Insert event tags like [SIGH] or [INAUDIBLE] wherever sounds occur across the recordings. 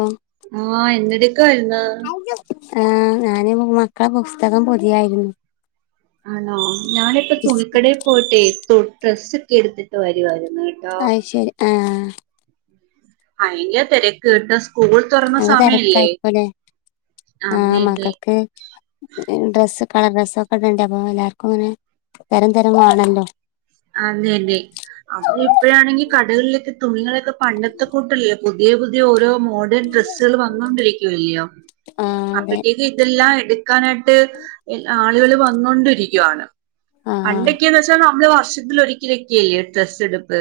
ഓ ആഹ് എന്ത്ടക്കായിരുന്നു. ആഹ ഞാന് മക്കളെ പുസ്തകം പൊതിയായിരുന്നു ആണോ ഞാനിപ്പ തുണിക്കടയിൽ പോയിട്ടെ ഡ്രസ്സ് എടുത്തിട്ട് വരുവായോ ആഹ് ശരി ആഹ് അയിന്റെ തിരക്ക് കേട്ട നല്ല തിരക്കായിരിക്കുല്ലെ ആഹ് അതെല്ലേ മക്കൾക്ക് ഡ്രസ്സ് കളർ ഡ്രസ്സ് ഒക്കെ ഇണ്ട് അപ്പൊ എല്ലാവർക്കും അങ്ങനെ തരം തരം വേണല്ലോ അതെന്നെ അത് ഇപ്പോഴാണെങ്കി [UNINTELLIGIBLE] പണ്ടത്തെ കൂട്ടല്ലോ പുതിയ പുതിയ ഓരോ മോഡേൺ ഡ്രെസ്സുകൾ വന്നോണ്ടിരിക്കുവല്ലയോ ആഹ് അതെ അപ്പഴത്തേക്ക് ഇതെല്ലാം എടുക്കാനായിട്ട് ആളുകൾ വന്നൊണ്ടിരിക്കും [INAUDIBLE] ആഹ് പണ്ടൊക്കെന്ന് വെച്ചാ നമ്മൾ ത്തിൽ ഒരിക്കലൊക്കെല്ലേ ഡ്രസ്സ് എടുപ്പ്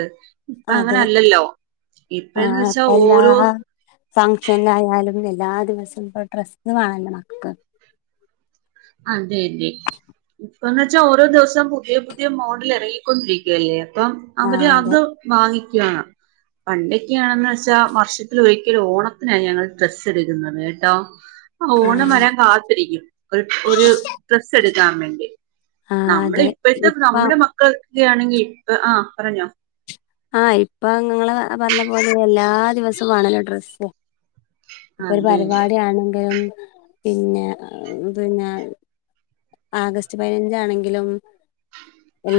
ഇപ്പ അതെ അങ്ങനല്ലല്ലോ ആ ഇപ്പഴന്ന് വെച്ചാ അപ്പ എല്ലാ ഓരോ ഫങ്ഷൻ ആയാലുംല്ലേ എല്ലാ ദിവസവും ഇപ്പൊ ഡ്രെസ് വാങ്ങണല്ലേ മക്കക്ക് അതെ അതെ ഇപ്പന്ന് വെച്ചാ ഓരോ ദിവസം പുതിയ പുതിയ മോഡൽ ഇറങ്ങിക്കൊണ്ടിരിക്കുവല്ലേ അപ്പം അവര് ആഹ് അതെ അത് വാങ്ങി പണ്ടൊക്കെയാണന്ന് വെച്ചാ വർഷത്തിൽ ഒരിക്കലൽ ഓണത്തിനാണ് ഞങ്ങൾ ഡ്രസ്സ് എടുക്കുന്നത് കേട്ടോ ആഹ് ഓണം വരാൻ കാത്തിരിക്കും ഒരു ഡ്രസ്സ് എടുക്കാൻ വേണ്ടി ആഹ് നമ്മള് അതെ ഇപ്പോഴത്തെ ഇപ്പ നമ്മുടെ മക്കൾ ഒക്കെയാണെങ്കിൽ ആ പറഞ്ഞോ ആഹ് ഇപ്പൊ ങ്ങള് പറഞ്ഞ പോലെ എല്ലാ ദിവസവും വേണല്ലോ ഡ്രസ്സ് ഇപ്പൊ ഒരു അതെ പരിപാടിയാണെങ്കിലും പിന്നെ പിന്നെ ആഗസ്റ്റ് പതിനഞ്ചാണെങ്കിലും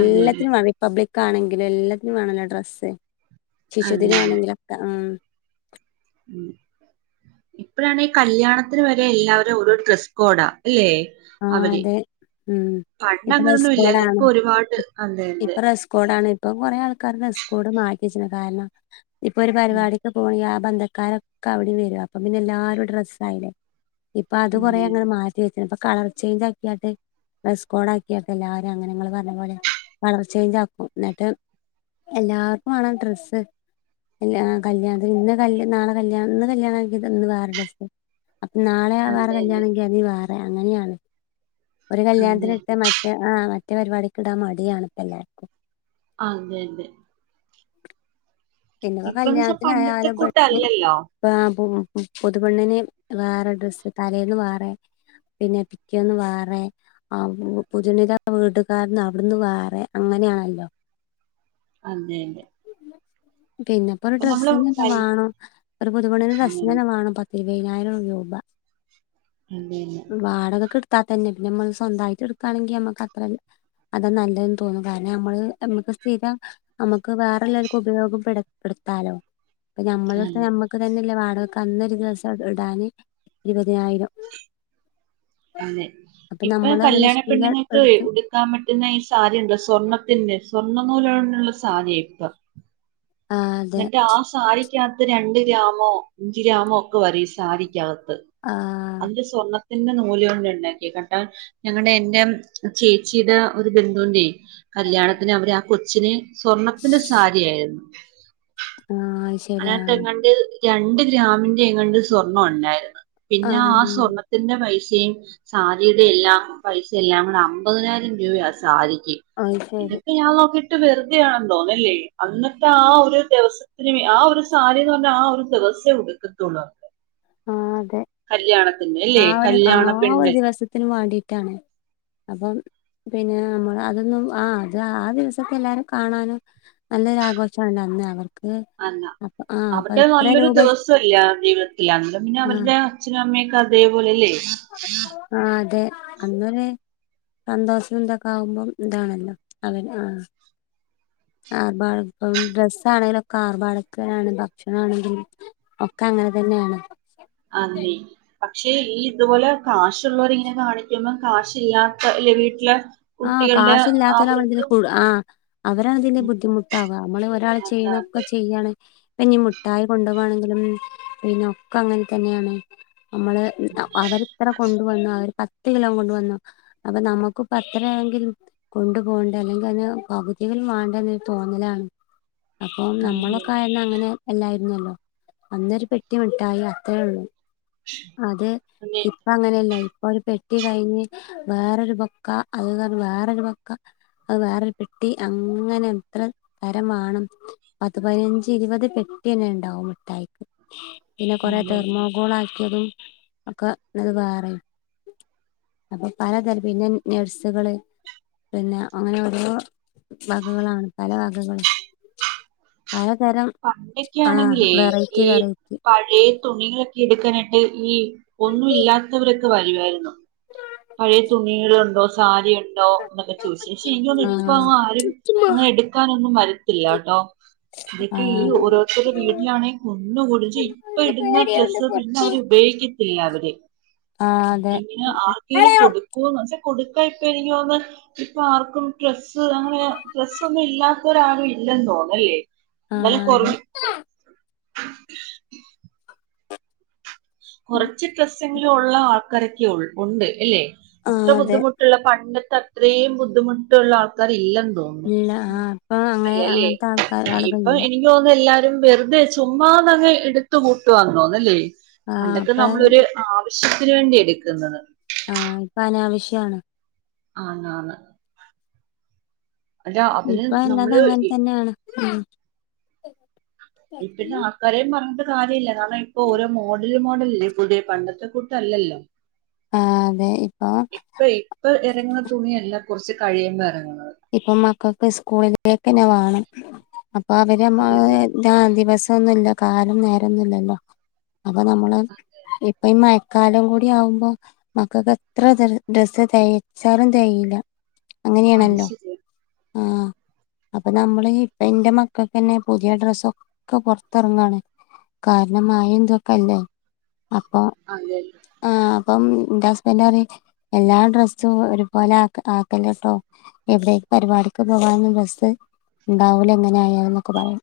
അതെ അതെ റിപ്പബ്ലിക് കാണെങ്കിലും എല്ലാത്തിനും വേണല്ലോ ഡ്രസ് അതെ അതെ ശിശുദിനാണെങ്കിലൊക്കെ ആഹ് ഇപ്പഴാണെ കല്യാണത്തിന് വരെ എല്ലാവരും ഓരോ ഡ്രസ്സ് കോടാ അല്ലെ ആ അതെ ഉം പണ്ട് ഇപ്പൊ ഡ്രസ്സ്‌ അങ്ങനൊന്നും ഇല്ലായിരുന്നു കോഡാണ് ഇപ്പൊ ഒരുപാട് അതെ അതെ ഇപ്പൊ ഡ്രസ്സ്കോഡാണ് ഇപ്പൊ കൊറെ ആൾ ഡ്രസ്സ്കോഡ് മാറ്റിവെച്ചിന് കാരണം ഇപ്പൊ ഒരു പരിപാടിക്ക് പോയാ ബന്ധക്കാരൊക്കെ അവിടെയും വരും അപ്പം പിന്നെ എല്ലാരും ഡ്രസായില്ലേ ഇപ്പൊ അത് കൊറേ അതെ അങ്ങനെ മാറ്റി വെ [INAUDIBLE] കളർ ചേഞ്ച് ആക്കിയാട്ടെ ഡ്രസ്സ് കോഡ് ആക്കിയ എല്ലാവരും അങ്ങനെ ഇങ്ങൾ പറഞ്ഞ പോലെ കളർ ചേഞ്ച് ആക്കും എന്നിട്ട് എല്ലാർക്കും വേണം ഡ്രസ്സ് എല്ലാ കല്യാണത്തിന് ഇന്ന് നാളെ കല്യാ ഇന്ന് കല്യാണണം മാക്കിത് ഇന്ന് വേറെ ഡ്രസ് അപ്പ നാളെയാ വേറെ അതെ കല്യാണെങ്കിൽ അത് ണെ വാ അങ്ങനെയാണ് ഒരു അതെ അതെ അതെ അതെ കല്യാണത്തിനിട്ട മറ്റേ ആഹ് മറ്റ് പരിപാടിക്ക് ഇടാൻ മടിയാണ് ഇപ്പ എല്ലാർക്കും അതെ അതെ പിന്നെപ്പോ ഇപ്പന്ന് വെച്ചാ പണ്ടത്തെ കല്യാണത്തിനായാലും പെ കൂട്ടല്ലല്ലോ [UNINTELLIGIBLE] പുതുപ്പെണ്ണിന് വേറെ ഡ്രസ്സ് തലേന്ന് വേറെ പിന്നെ പിറ്റന്ന് വേറെ ആ പുതുപെണ്ണിന്റെ വീടുകാരന്ന് അവിടുന്ന് വേറെ അങ്ങനെയാണല്ലോ അതെയതേ പിന്നെപ്പൊ ഒരു ഡ്രസ്സിനന്നെ വേണം ഒരു പുതുപെണ്ണിന്റെ ഡ്രസ്സിന് അതെന്നെ തന്നെ വേണം പ ഇരുപയിനായിരം രൂപ അതെന്നെ അതെ വാടക കെടുത്താത്തന്നെ പിന്ന നമ്മള് സ്വന്തമായിട്ട് എടുക്കുകയാണെങ്കി അമ്മക്ക് അത്രല്ല അതാ നല്ലതെന്ന് തോന്നും കാരണം നമ്മള് നമ്മുക്ക് സ്ഥിരം നമുക്ക് വേറെല്ലാരിക്കും ഉപയോഗപ്പെട് പ്പെടുത്താലോ ഇപ്പ ഞമ്മളടുത്ത് അതെ ഞമ്മക്ക് തന്നെയല്ലെ ഞങ്ങക്ക് അന്നൊരു ദിവസം ഇടാന് ഇരുപതിനായിരം അതെ അപ്പൊ ഇപ്പൊ നമ്മള് അങ്ങനെ കല്യാണ ശീല പെണ്ണുങ്ങൾക്ക് എടുത്ത് ഉടുക്കാൻ പറ്റുന്ന ഈ സാരിയുണ്ടല്ലോ സ്വർണ്ണത്തിന്റെ സ്വർണ്ണനൂല് കൊണ്ട് കൊണ്ടുള്ള സാരിയാ പ്പ ആ അതെ എന്നിട്ട് ആ സാരി [UNINTELLIGIBLE] രണ്ട് ഗ്രാമോ അഞ്ച് ഗ്രാമോ ഒക്കെ പറയും ഈ സാരിക്കക ആ അതിൽ സ്വർണ്ണ [UNINTELLIGIBLE] നൂല് കൊണ്ട് ഇണ്ടാക്കി കണ്ടാ ഞങ്ങടെം എന്റേം ചേച്ചിയുട ഒരു ബന്ധുവുണ്ടെ കല്യാണത്തിന് അവര് ആ കൊ [UNINTELLIGIBLE] സ്വർണത്തിന്റെ സാരിയായിരുന്നു [UNINTELLIGIBLE] ആ ശരി ആ അതിനകത്തെങ്ങണ്ട് രണ്ട് ഗ്രാമിന്റെ എങ്ങാണ്ട് സ്വർണ്ണം ഉണ്ടായിരുന്ന് പിന്നെ ആ സ്വർണത്തിന്റെ പൈസ [UNINTELLIGIBLE] സാധ്യതയെല്ലാം പൈസ എല്ലാം കൂടെ അമ്പതിനായിരം രൂപയ സാരി അത് ശരി ഇതക്കെ ഞാൻ നോക്കീ [UNINTELLIGIBLE] വെറുതെ ആണെന്ന് തോന്നും ല്ലെ അന്നത്തെ ആ ഒരു ദിവസത്തിന് വേ ആ ഒരു സാരിന്ന് പറഞ്ഞ ആ ഒരു ദിവസേ ഉടുക്കത്തുള്ളു അ ആഹ് അതെ എ ആ ഒരു ആ കല്യാണ ഒരു പെണ്ണ് ദിവസത്തിന് വേണ്ടിട്ടാണ് അപ്പം പിന്നെ നമ്മളതൊന്നും ആ അത് ആ ദിവസത്തെ എല്ലാവരും കാണാനും നല്ലൊരു ആഘോഷമാണല്ലോ അന്ന് അവർക്ക് അല്ല അപ്പൊ ആ അപ്പൊ അവരുടെ എത്ര നല്ലൊരു രൂപ ദെവസല്ലെ ജീവിതത്തില [UNINTELLIGIBLE] പിന്നെ ആ അവരുടെ അച്ഛനും മ്മെയ്ക്കതീം പോലല്ലേ അങ്ങനെ സന്തോഷം ഇതൊക്കെ ആകുമ്പം ഇതാണല്ലോ. അതെ ആഹ് ആർഭാടം ഇപ്പം ഡ്രസാണേലോക്കെ ആർഭാടൊക്കെയാണ് ഭക്ഷേയാണെങ്കിൽ ഒക്ക അങ്ങനെ തന്നെയാണ് ആന്നെ പക്ഷെ ഈ ഇതുപോലെ കാശുള്ളോരിങ്ങനെ കാണിക്കുമ്പം കാശില്ലാത്ത ഇല്ലെ വീട്ടില് ആ കാശില്ലാത്തോരാവുമ്പഴത്തെന്നും കൂട് ആ അവരാണതില് ഉം ബുദ്ധിമുട്ടാവുക. നമ്മള് ഒരാൾ അതാ ചെയ്യണൊക്കെ അതെ ചെയ്യാണ് പ്പ ഇഞ്ഞി മുട്ടായി കൊണ്ടോവാണെങ്കിലും പിന്നെ ഒക്കെ അങ്ങനതന്നെയാണെ നമ്മള് അ അവരെത്ര കൊണ്ടുവന്ന് അവര് പത്ത് കിലോ കൊണ്ട് വന്നു. അപ്പൊ നമുക്കും പ പ്പത്തരയാണെങ്കിലും കൊണ്ടുപോവണ്ടെ അല്ലെങ്കി അതിന് പകുതിയെങ്കിലും വേണ്ടെന്നൊരു തോന്നലാണ് അപ്പൊ അതെ നമ്മളൊക്കെ ആയിരുന്ന അങ്ങനെ അല്ലായിരുന്നല്ലോ അന്നൊരു പെട്ടിമിഠായി അത്രയൊള്ളൂ. അതെ അതെ ഇതിപ്പ അങ്ങനെയല്ല ഇ ഒരു പെട്ടി കഴിഞ്ഞ് വേറൊരു ബൊക്ക അത് വേറൊരു ബൊക്ക അത് വേറൊരു പെട്ടി അങ്ങനെ എത്ര തരമാണ് പത്ത് പതിനഞ്ച് ഇരുപത് പെട്ടിന്നെ ഉണ്ടാവും മിഠായിക്ക്. പിന്നെ കൊറെ അതെ തെർമകോളായി ക്കതും ഒക്കെ ഇന്നലെ ബാറെനി. അപ്പോ പലതരം പിന്നെ നഴ്സുകള് പിന്നെ അങ്ങനെ ഓരോ വകകളാണ്. പലവകകളും പണ്ടൊക്കാണെങ്കിലേ വെറൈറ്റി ഈ വെറൈറ്റി പഴയ തുണികളൊക്കെ എടുക്കാനായിട്ട് ഈ ഒന്നും ഇല്ലാത്തവര് [UNINTELLIGIBLE] വരുവായിരുന്നു. പഴയ തുണികളുണ്ടോ സ് സാരിക ണ്ടോ ന്നൊക്കെ ചോയ്ച്ചീനി. പക്ഷേ ഇൻക്ക് തോന്ന്ണ് ആഹ് ഇപ്പങ്ങാരും അങ്ങനെ എടുക്കാനൊന്നും വരത്തില്ല കേട്ടോ ഇതൊക്കെ ഈ ആഹ് ഓരോരുത്തരെ വീട്ടിലാണെ കുന്നു കൂടി ഇപ്പോ ഇടുന്ന ഡ്രസ്സ് പിന്നെ അവര് ഉപയോഗി എല്ലാവരേ ആഹ് അതെ [UNINTELLIGIBLE] ലും കൊട്ക്കോന്ന് പക്ഷേ കൊട്ക്കാ ഇപ്പെണെങ്കി തോന്ന് ഇപ്പാർക്കും ഡ്രസ്സ് അങ്ങനെ ഡ്രസ്സൊന്നും ഇല്ലാത്തോരാരും ഇല്ലെന്ന് തോന്നുന്നു അല്ലേ ആഹ് അതെ [UNINTELLIGIBLE] കുറച്ച് ഡ്രസ്സെങ്കിലും ഉള്ള ആൾ കരക്കിയോൾ ഉണ്ട് ഇല്ലേ? അത്ര ആഹ് അതെ ബുദ്ധിമുട്ടില്ല. പണ്ട് അത്രേയും ബുദ്ധിമുട്ടുള്ള ആൾക്കാരില്ലെന്ന് തോന്നുന്നു. ഇല്ല ആ ഇപ്പൊ അങ്ങനെ ഇല്ലല്ലേ? അങ്ങനത്തെ ആൾക്കാർ ഇപ്പോ ആളുകളില്ല എനിക്ക് തോന്നുന്നു എല്ലാ [UNINTELLIGIBLE] വെറുതെ ചുമ്മാതങ്ങ് എടുത്തു കൂട്ടുവാന്ന് തോന്നുന്നല്ലെ? ആ പണ്ടൊക്കെ അപ്പൊ നമ്മളൊരു ആവശ്യ ശ്യത്തിന് വേണ്ടി എടുക്കുന്നത്. ആഹ് ഇപ്പൊ അനാവശ്യാണ്. ആന്ന് ആന്ന്. ഇപ്പ അല്ലാത് നമ്മള് അങ്ങനെ തന്നെയാണ്. തെ ഇപ്പിന്നെ ആൾകാരേം പറഞ്ഞിട്ട് കാര്യല്ല. ഇതാണേ ഇപ്പോ ഓരോ മോഡല് മോഡൽ ഇല്ലേ പുതിയ പണ്ടത്തെ കൂട്ടല്ലല്ലോ. ആ അതെ ഇപ്പൊ ഇപ്പോ ഇറങ്ങുന്ന തുണിയല്ല കുറച്ച് കഴിയുമ്പോ ഇറങ്ങുന്നത്. ഇപ്പം മക്കൾക്ക് സ്കൂളിലേക്കന്നെ വേണം. അപ്പൊ അവര് അത് നമ്മളെ ന്റെ ആ ദിവസം ഒന്നില്ല കാലം നേരൊന്നൊന്നില്ലല്ലോ. അപ്പൊ നമ്മള് ഇപ്പൊ ഈ മയക്കാലം കൂടി ആവുമ്പോ മക്കക്ക് എത്ര തെര ഡ്രസ് തേച്ചാലും തെകയില്ല. അത് ശരിയാ. ആഹ് അപ്പൊ നമ്മള് ഇപ്പ എന്റെ മക്കൾക്കന്നെ പുതിയ ഡ്രസ്സൊക്കെ പൊറത്തിറങ്ങാണ്. കാരണം മയയും ഇതൊക്കെയല്ലേ. അതെ. ഇപ്പം ന്റെ ഹസ്ബൻഡാന്നെ എല്ലാ ഡ്രസ്സും ഒരുപോലെ ആക് ആക്കല്ലേട്ടോ. എവിടെ പരിപാടിക്ക് പോകാനും ഡ്രസ്സ്‌ ഇണ്ടാവുല ഇങ്ങനെയായാൽ ന്നൊക്കെ പറയും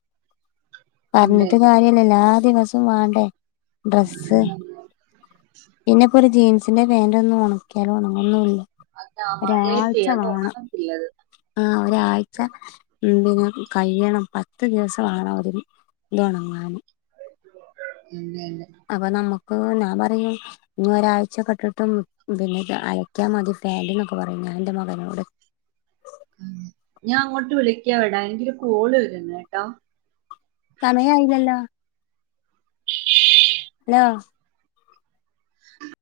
അതെ പറഞ്ഞിട്ട് അതെ അതെ കാര്യല്ലല്ലോ. ദിവസം വേണ്ടേ? ഡ്രസ്സ് പിന്നെ ഇപ്പോരു ജീൻസ് സിന്റെ പാൻ്റൊന്നും ഒണക്കിയാലും ഒണങ്ങുന്നുമില്ല. അതാ മഴയല്ലേ അത് ഒണങ്ങും ആഹ് ഒരാഴ്ച എന്തിനും കഴിയണം പത്ത് ദിവസമാവണം ഒര് ഇത് ഒണങ്ങാന്. അതെ അതെ അപ്പം നമ്മ ആഹ് ഞാൻ പറയും ഇനി ഒരാഴ്ചക്കെട്ടട്ടും പിന്നെ അയക്കിയാ മതി ഫാന്റ് എന്നൊക്കെ പറയും ഞാൻ എന്റെ മകനോട്. ഞാൻ അങ്ങോട്ട് വിളിക്കാമെടാ എനിക്കൊരു കോള് വരുന്ന് കേട്ടോ സമയായില്ലല്ലോ ഹലോ